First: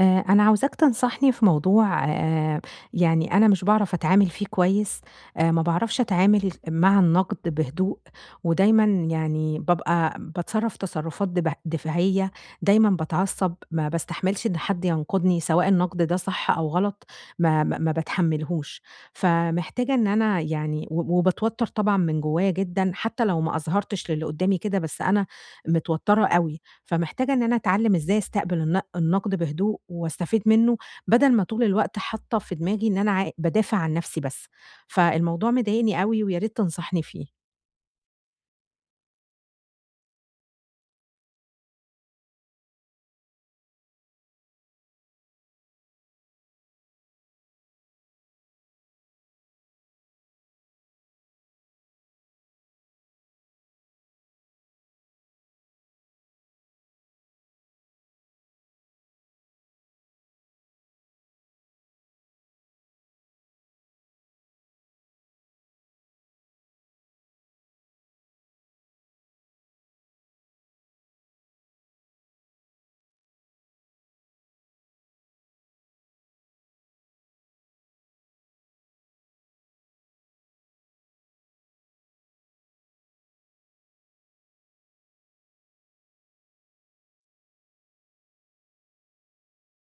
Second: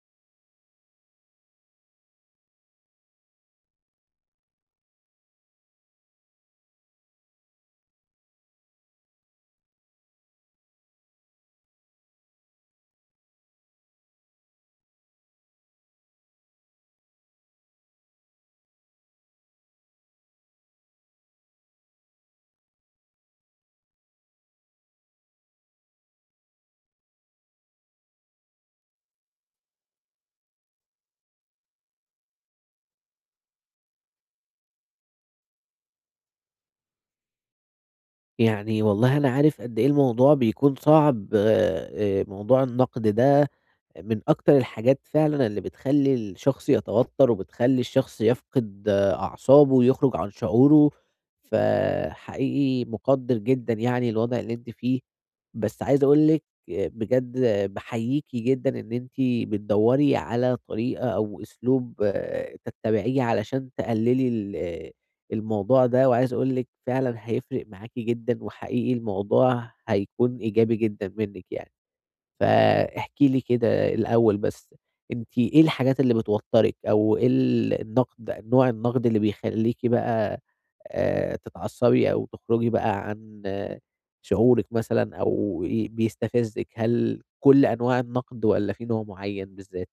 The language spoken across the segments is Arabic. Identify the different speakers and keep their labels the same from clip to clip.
Speaker 1: أنا عاوزاك تنصحني في موضوع يعني أنا مش باعرف أتعامل فيه كويس، ما باعرفش أتعامل مع النقد بهدوء، ودايمًا يعني بابقى باتصرف تصرفات دفاعية، دايمًا باتعصب، ما باستحملش إن حد ينقدني سواء النقد ده صح أو غلط، ما باتحملهوش، فمحتاجة إن أنا يعني و وباتوتر طبعًا من جوايا جدًا، حتى لو ما أظهرتش للي قدامي كده، بس أنا متوترة أوي. فمحتاجة إن أنا أتعلم إزاي أستقبل النقد بهدوء واستفيد منه، بدل ما طول الوقت حاطة في دماغي إن أنا بادافع عن نفسي بس، فالموضوع مضايقني أوي ويا ريت تنصحني فيه.
Speaker 2: يعني والله أنا عارف قد إيه الموضوع بيكون صعب موضوع النقد ده من أكتر الحاجات فعلًا اللي بتخلّي الشخص يتوتر، وبتخلّي الشخص يفقد أعصابه ويخرج عن شعوره، فحقيقي مقدّر جدًا يعني الوضع اللي أنتِ فيه، بس عايز أقول لِك بجد باحييكِ جدًا إن أنتِ بتدوّري على طريقة أو أسلوب تتبعيه علشان تقللي ال آه، الموضوع ده، وعايز أقول لِك فعلًا هيفرق معاكِ جدًا، وحقيقي الموضوع هيكون إيجابي جدًا منِّك يعني. فاحكي لي كده الأول بس، أنتِ إيه الحاجات اللي بتوتّرِك أو إيه ال النقد نوع النقد اللي بيخلّيكِ بقى تتعصّبي أو تخرجي بقى عن شعورِك مثلًا أو بيستفزِّك؟ هل كل أنواع النقد والّا في نوع معيّن بالذات؟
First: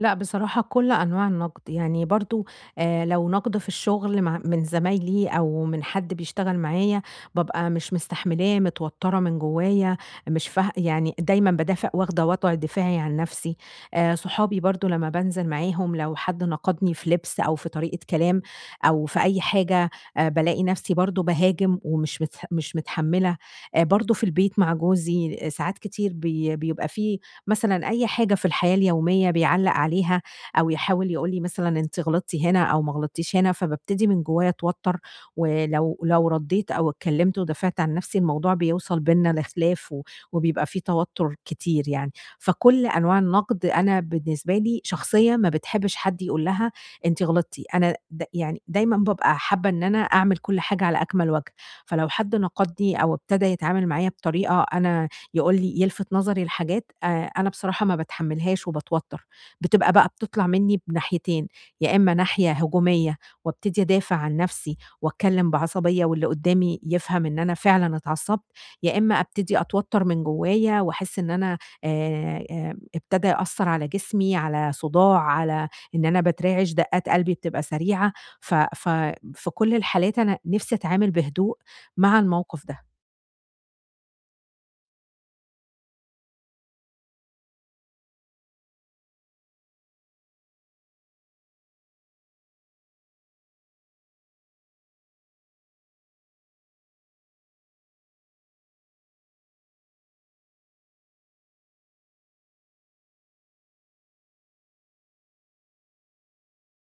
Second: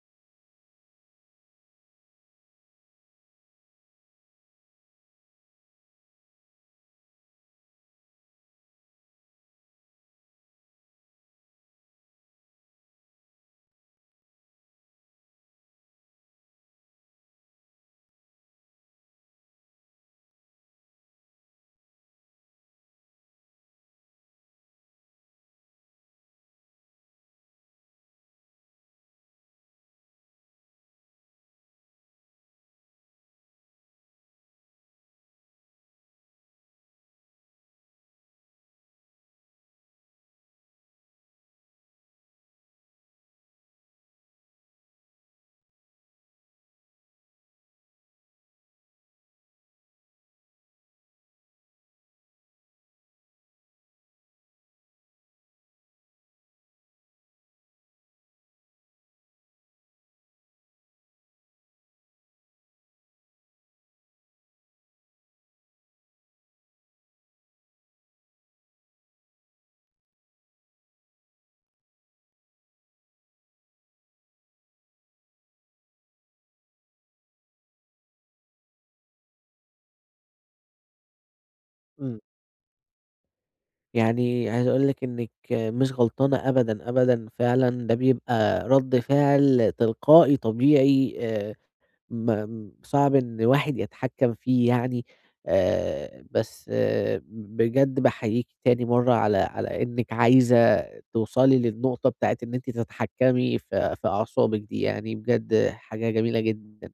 Speaker 1: لأ، بصراحة كل أنواع النقد، يعني برضه لو نقد في الشغل مع من زمايلي أو من حد بيشتغل معايا، بابقى مش مستحملاه، متوترة من جوايا، مش فاه يعني دايمًا بادافع واخدة وضع دفاعي عن نفسي. صحابي برضه لمّا بانزل معاهم لو حد نقدني في لبس أو في طريقة كلام أو في أي حاجة، بالاقي نفسي برضه باهاجم ومش متح مش متحملة. برضه في البيت مع جوزي، آه، ساعات كتير بيبقى في مثلًا أي حاجة في الحياة اليومية بيعلّق عليها أو يحاول يقول لي مثلًا أنتِ غلطتِ هنا أو ما غلطتيش هنا، فبابتدي من جوايا أتوتر، ولو رديت أو اتكلمت ودافعت عن نفسي الموضوع بيوصل بيننا لخلاف و وبيبقى في توتر كتير يعني، فكل أنواع النقد أنا بالنسبة لي شخصية ما بتحبش حد يقول لها أنتِ غلطتِ، أنا د يعني دايمًا بابقى حابة إن أنا أعمل كل حاجة على أكمل وجه، فلو حد نقدني أو ابتدى يتعامل معايا بطريقة أنا يقول لي يلفت نظري لحاجات أنا بصراحة ما باتحمّلهاش وباتوتّر، بتبقى بقى بتطلع منّي بناحيتين، يا إمّا ناحية هجومية وابتدي أدافع عن نَفْسي وأتكلّم بعصبية واللي قُدّامي يفهم إن أنا فعلًا اتعصّبت، يا إمّا أبتدي أتوتّر من جوّايا وأحس إن أنا ابتدى يأثّر على جسمي، على صُداع، على إن أنا باترعش، دَقّات قلبي بتبقى سريعة، ف ف في كل الحالات أنا نِفْسي أتعامل بهدوء مع
Speaker 2: إمم.
Speaker 1: الموقف ده.
Speaker 2: يعني عايز أقول لِك إنِّك مش غلطانة أبدًا، أبدًا، فعلًا ده بيبقى رَد فعل تلقائي طبيعي م صعب إن الواحد يتحكم فيه يعني. بس بجد باحييكِ تاني مرّة على إنِّك عايزة توصلي للنقطة بتاعة إن أنتِ تتحكمي في أعصابِك دي، يعني بجد حاجة جميلة جدًا.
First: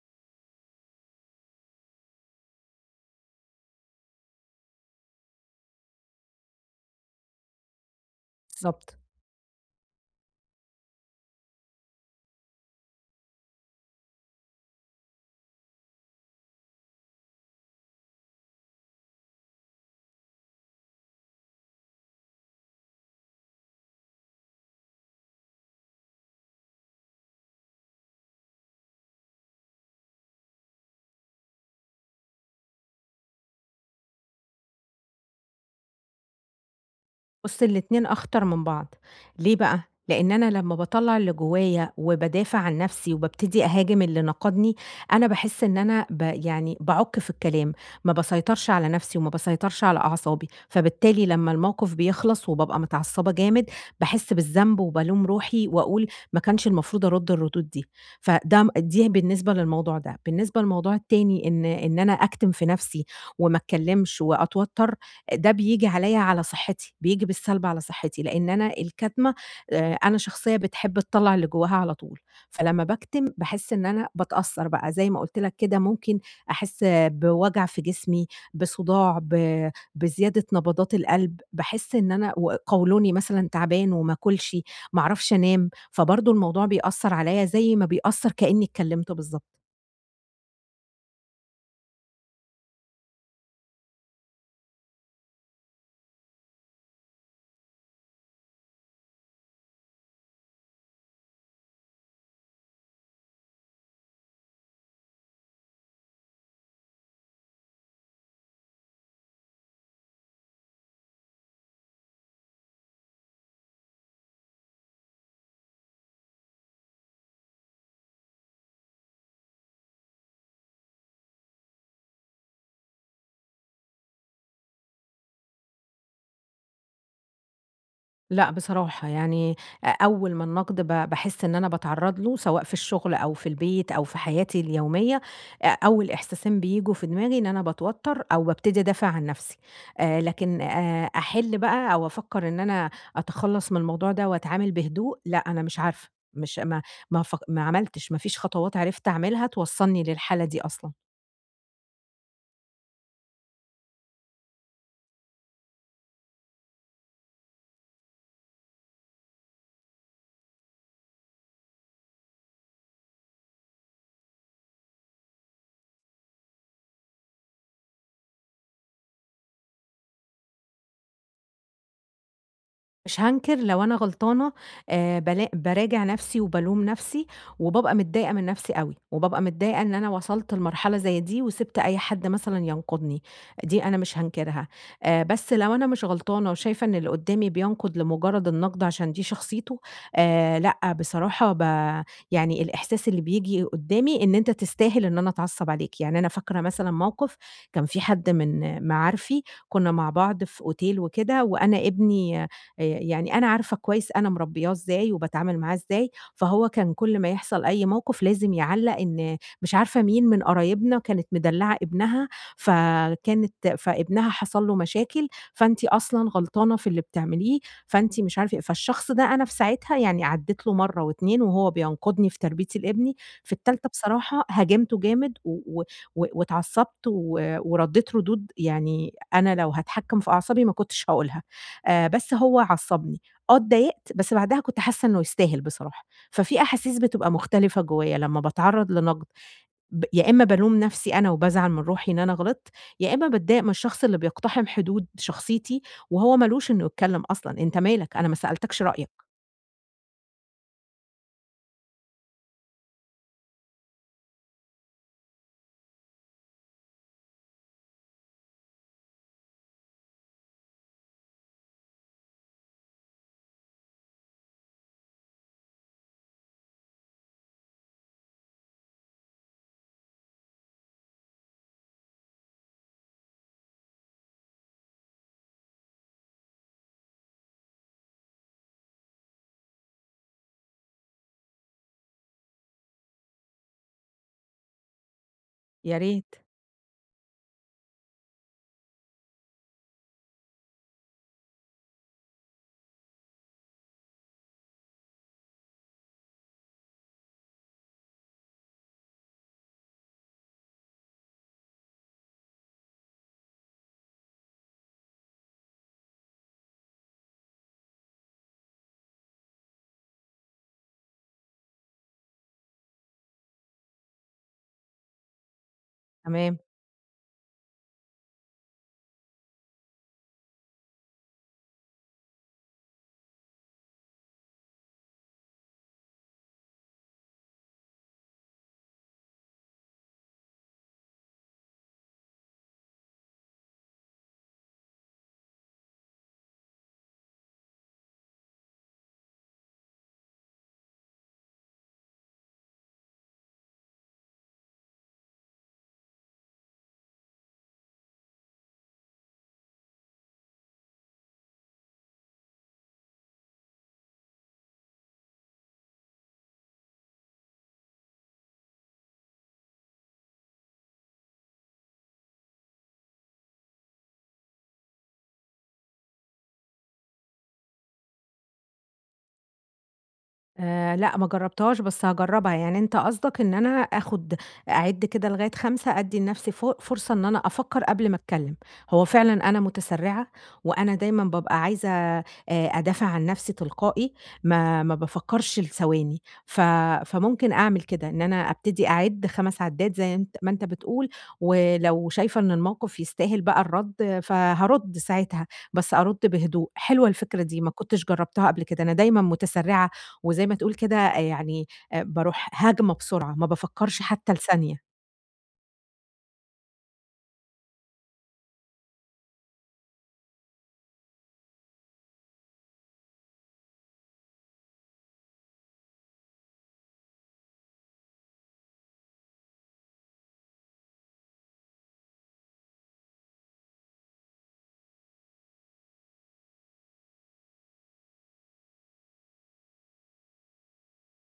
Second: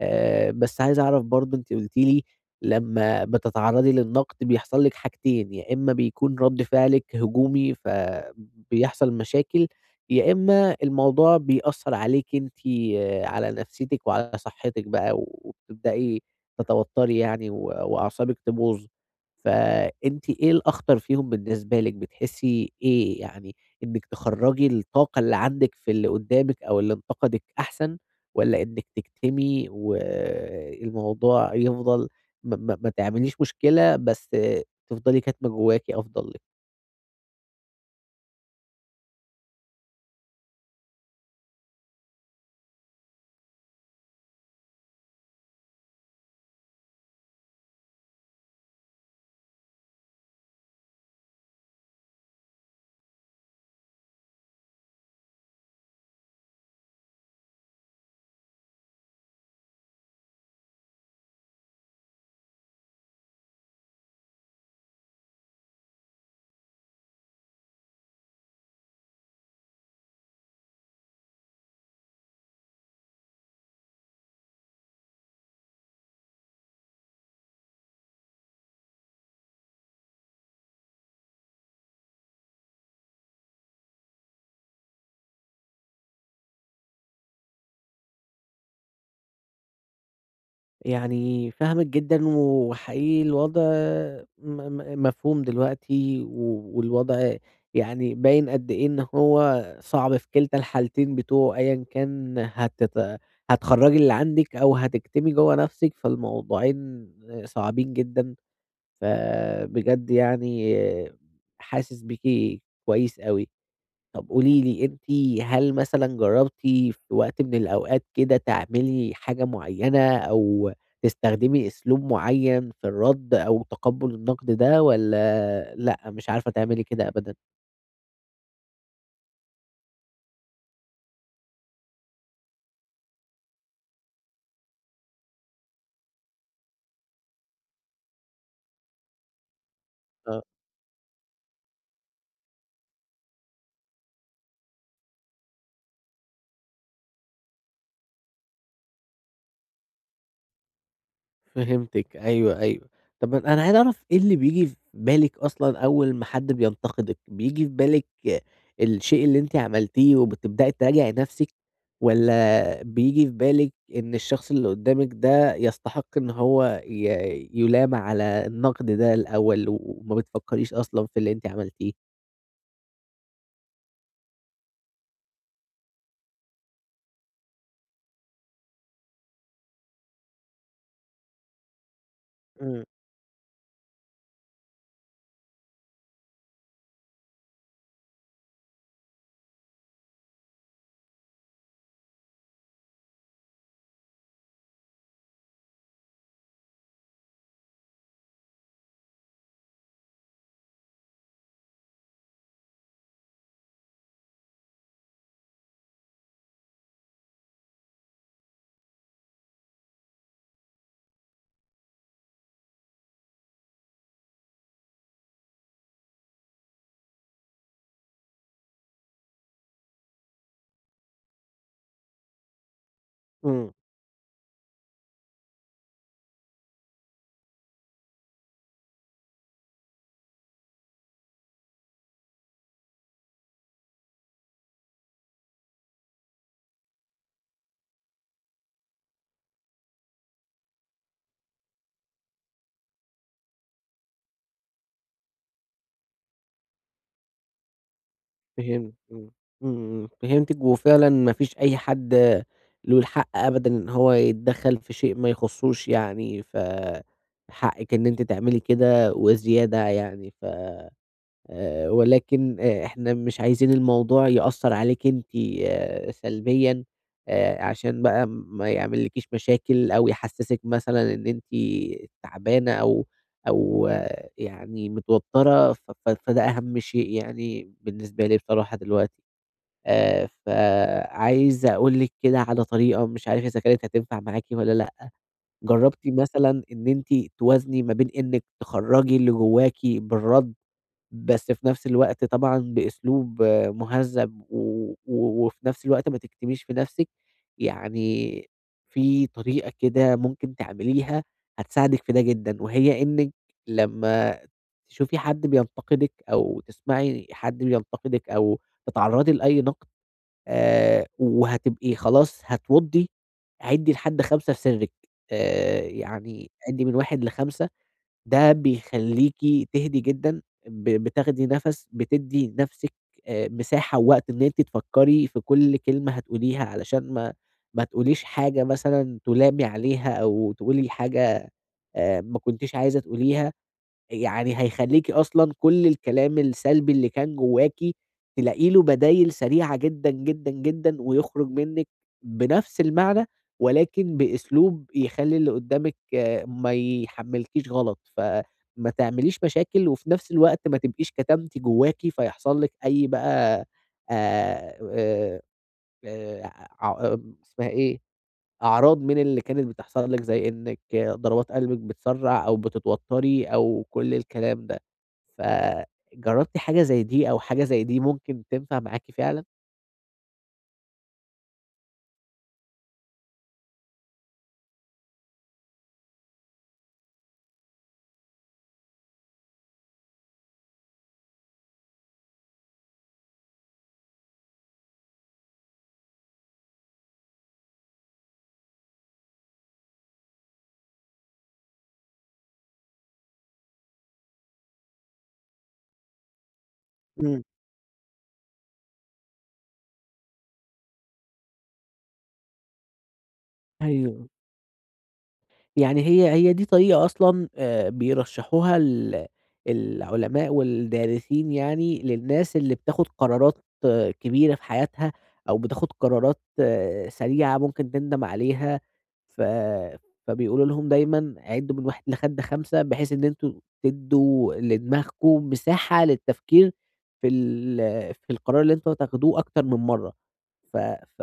Speaker 2: بس عايز أعرف برضه أنتِ قُلتِ لي لمّا بتتعرّضي للنقد بيحصل لِك حاجتين، يا إمّا بيكون رَد فعلِك هجومي
Speaker 1: بالضبط.
Speaker 2: فبيحصل مشاكل، يا إمّا الموضوع بيأثّر عليكِ أنتِ على نفسيتِك وعلى صحتِك بقى وبتبدئي تتوتّري يعني و وأعصابِك تبوظ، فأنتِ إيه الأخطر فيهم بالنسبة لِك، بتحسّي إيه يعني إنِّك تخرّجي الطاقة اللي عندِك في اللي قُدّامِك أو اللي انتقدِك أحسن؟ والّا إنِّك تكتمي والموضوع يفضل ما تعمليش مشكلة، بس تفضلي كاتمة جواكِ أفضل لِك.
Speaker 1: بُص، الاتنين أخطر من بعض، ليه بقى؟ لإن أنا لمّا باطلّع اللي جوايا وبادافع عن نفسي وبابتدي أهاجم اللي نَقَدني، أنا باحس إن أنا يعني باعُك في الكلام، ما باسيطرش على نفسي وما باسيطرش على أعصابي، فبالتالي لمّا الموقف بيخلص وبابقى متعصبة جامد، باحس بالذنب وبالوم روحي وأقول ما كانش المفروض أرُدّ الردود دي، فده م دي بالنسبة للموضوع ده. بالنسبة للموضوع التاني إن أنا أكتم في نفسي وما اتكلمش وأتوتر، ده بييجي عليّا على صحّتي، بييجي بالسلب على صحّتي، لإن أنا الكتمة أنا شخصية بتحب تطلّع اللي جواها على طول، فلمّا باكتم باحس إن أنا باتأثّر بقى زي ما قُلت لك كده ممكن أحس بوجع في جسمي، بصداع، بزيادة نبضات القلب، باحس إن أنا وقولوني مثلًا تعبان وما آكلش، ما أعرفش أنام، فبرضه الموضوع بيأثّر عليّا زي ما بيأثّر كإنّي اتكلمت بالضبط.
Speaker 2: يعني فاهمِك جدًا وحقيقي الوضع م م مفهوم دلوقتي والوضع يعني باين قد إيه إن هو صعب في كلتا الحالتين بتوعه أيًا كان هتخرّجي اللي عندِك أو هتكتمي جوّه نَفْسِك، فالموضوعين صعبين جدًا فبجد يعني حاسس بيكِ كويس أوي. طب قولي لي أنتِ هل مثلًا جرّبتِ في وقت من الأوقات كده تعملي حاجة معيّنة أو تستخدمي أسلوب معيّن في الرَد أو تقبُّل النقد ده والّا لأ، مش عارفة تعملي كده أبدًا؟
Speaker 1: لأ بصراحة، يعني أول ما النقد باحس إن أنا باتعرّض له سواء في الشغل أو في البيت أو في حياتي اليومية، أول إحساسين بييجوا في دماغي إن أنا باتوتّر أو بابتدي أدافع عن نَفْسي،
Speaker 2: آه.
Speaker 1: لكن أحِل بقى أو أفكّر إن أنا أتخلّص من الموضوع ده وأتعامل بهدوء، لأ أنا مش عارفة، مش ما ما فك ما عملتش، ما فيش خطوات عرفت أعملها توصّلني للحالة دي أصلًا.
Speaker 2: فهمتِك، أيوه، أيوه. طَب أنا عايز أعرف إيه اللي بييجي في بالِك أصلًا أول ما حد بينتقدِك، بييجي في بالِك الشيء اللي أنتِ عملتيه وبتبدئي تراجعي نَفْسِك والّا بييجي في بالِك إن الشخص اللي قُدّامِك ده يستحق إن هو يُلام على النقد ده الأول وما بتفكّريش أصلًا في اللي أنتِ عملتيه؟
Speaker 1: مش هانكر لو أنا غلطانة بالا باراجع نفسي وبالوم نفسي، وبابقى متضايقة من نفسي أوي، وبابقى متضايقة إن أنا وصلت لمرحلة زي دي وسِبت أي حد مثلًا
Speaker 2: إمم.
Speaker 1: ينقدني، دي أنا مش هانكرها. بس لو أنا مش غلطانة وشايفة إن اللي قدّامي بينقد لمجرد النقد عشان دي شخصيته، لأ بصراحة يعني الإحساس اللي بييجي قدّامي إن أنت تستاهل إن أنا أتعصب عليك، يعني أنا فاكرة مثلًا موقف كان في حد من معارفي كنا مع بعض في أوتيل وكده، وأنا ابني يعني أنا عارفة كويس أنا مربيّاه إزاي وباتعامل معاه إزاي، فهو كان كل ما يحصل أي موقف لازم يعلّق إن مش عارفة مين من قرايبنا كانت مدلّعة ابنها، فكانت فابنها حصل له مشاكل، فأنتِ أصلًا غلطانة في اللي بتعمليه، فأنتِ مش عارفة إيه، فالشخص ده أنا في ساعتها يعني عدّيت له مرّة و2 وهو بينقدني في تربيتي لابني، في
Speaker 2: إمم.
Speaker 1: التالتة بصراحة هاجمته جامد و و و واتعصبت و وردّيت ردود يعني أنا لو هاتحكم في أعصابي ما كنتش هاقولها. بس هو عصّبني، آه اتضايقت، بس بعدها كنت حاسة إنه يستاهل بصراحة. ففي أحاسيس بتبقى مختلفة جوّايا لمّا باتعرّض لنقد، يا إمّا بالوم نَفْسي أنا وبازعل من روحي إن أنا غلطت، يا إمّا باتضايق من الشخص اللي بيقتحم حدود شخصيتي، وهو ما لوش إنه يتكلّم أصلًا، أنت مالك، أنا ما سألتكش
Speaker 2: فهمت،
Speaker 1: رأيك.
Speaker 2: إمم، إمم، إمم، فهمتِك وفعلًا ما فيش أي حد له الحق أبدًا إن هو يتدخّل في شيء ما يخصّوش يعني، حقِّك إن أنتِ تعملي كده وزيادة يعني، ف ولكن إحنا مش عايزين الموضوع يأثّر عليكِ أنتِ سلبيًا، عشان بقى ما يعملكيش مشاكل أو يحسّسِك مثلًا إن أنتِ تعبانة أو يعني متوتّرة، ف ف فده أهم شيء يعني بالنسبة لي بصراحة دلوقتي. فعايز أقول لِك كده على طريقة مش عارف إذا كانت هتنفع معاكِ والّا لأ، جرّبتِ
Speaker 1: يا ريت،
Speaker 2: مثلًا إن أنتِ توازني ما بين إنِّك تخرّجي اللي جواكِ بالرَّد، بس في نفس الوقت طبعًا بأسلوب مهذّب و و وفي نفس الوقت ما تكتميش في نفسِك، يعني في طريقة كده ممكن تعمليها هتساعدِك في ده جدًا، وهي إنِّك لمّا تشوفي حد بينتقدِك أو تسمعي حد بينتقدِك أو تتعرّضي لأي نقد وهتبقي خلاص هتوضّي، عِدّي لحد 5 في سرِّك، يعني
Speaker 1: تمام.
Speaker 2: عِدّي من 1 ل5، ده بيخلّيكِ تهدي جدًا، بتاخدي نَفَس، بتدّي نَفْسِك مساحة ووقت إن أنتِ تفكّري في كل كلمة هتقوليها علشان ما تقوليش حاجة مثلًا تُلامي عليها أو تقولي حاجة ما كنتيش عايزة تقوليها. يعني هيخلّيكِ أصلًا كل الكلام السلبي اللي كان جواكِ تلاقي له بدايل سريعة جدًا، جدًا، جدًا، ويخرج منِّك بنفس المعنى ولكن بأسلوب يخلّي اللي قدّامِك ما يحمّلكيش غلط، فما تعمليش مشاكل وفي نفس الوقت ما تبقيش كتمتِ جواكِ فيحصل لِك أي بقى آآ آآ آآ ع آه، اسمها إيه؟ أعراض من اللي كانت بتحصل لِك زي إنِّك ضربات قلبِك بتسرّع أو بتتوتّري أو كل الكلام ده، فجرّبتِ حاجة زي دي أو حاجة زي دي ممكن تنفع معاكِ فعلًا؟
Speaker 1: لأ ما جرّبتهاش، بس هاجرّبها، يعني أنت قصدك إن أنا آخُد أعِد كده لغاية 5 أدّي لنَفْسي فرصة إن أنا أفكّر قبل ما أتكلّم، هو فعلًا أنا متسرّعة وأنا دايمًا بابقى عايزة أدافع عن نَفْسي تلقائي ما بافكّرش لثواني، ف فممكن أعمل كده، إن أنا أبتدي أعِد 5 عدّات زي أنت ما أنت بتقول، ولو شايفة إن الموقِف يستاهل بقى الرَّد فهارُد ساعتها، بس أرُد بهدوء، حلوة
Speaker 2: إمم،
Speaker 1: الفكرة دي ما كنتش جرّبتها قبل كده، أنا دايمًا متسرّعة وزي ما تقول كده يعني باروح هاجمة بسرعة، ما بافكّرش
Speaker 2: أيوه.
Speaker 1: حتى لثانية.
Speaker 2: يعني هي دي طريقة أصلًا بيرشّحوها العلماء والدارسين يعني للناس اللي بتاخد قرارات كبيرة في حياتها، أو بتاخد قرارات سريعة ممكن تندم عليها، ف فبيقولوا لهم دايمًا عِدّوا من 1 لحد 5 بحيث إن أنتم تدّوا لدماغكم مساحة للتفكير في القرار اللي أنتم هتاخدوه أكتر من مرّة. ف ف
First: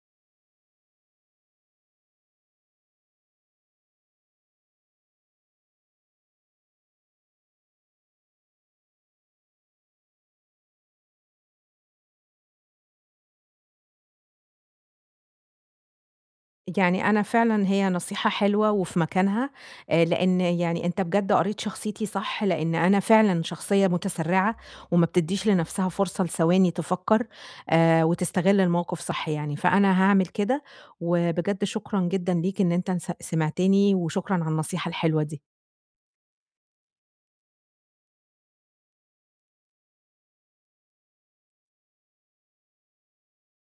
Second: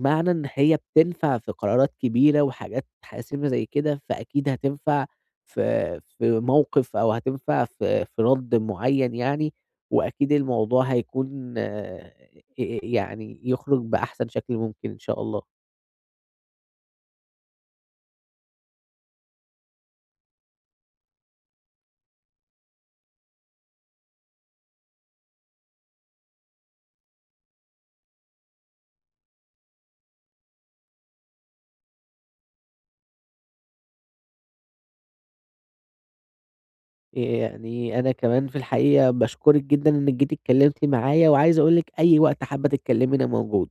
Speaker 2: معنى إن هي بتنفع في قرارات كبيرة وحاجات حاسمة زي كده، فأكيد هتنفع في موقف أو هتنفع في رَد معيّن يعني، وأكيد الموضوع هيكون يعني يخرج بأحسن شكل ممكن إن شاء الله.
Speaker 1: يعني أنا فعلًا هي نصيحة حلوة وفي مكانها، لإن يعني أنت بجد قريت شخصيتي صح، لإن أنا فعلًا شخصية متسرّعة وما بتدّيش لنفسها فرصة لثواني تفكّر وتستغل الموقف صح يعني، فأنا هاعمل كده، وبجد شكرًا جدًا ليك إن أنت سمعتني وشكرًا على النصيحة الحلوة دي.
Speaker 2: يعني أنا كمان في الحقيقة باشكرِك جدًا إنِّك جيتِ اتكلمتِ معايا، وعايز أقول لِك أي وقت حابة تتكلمي أنا موجود.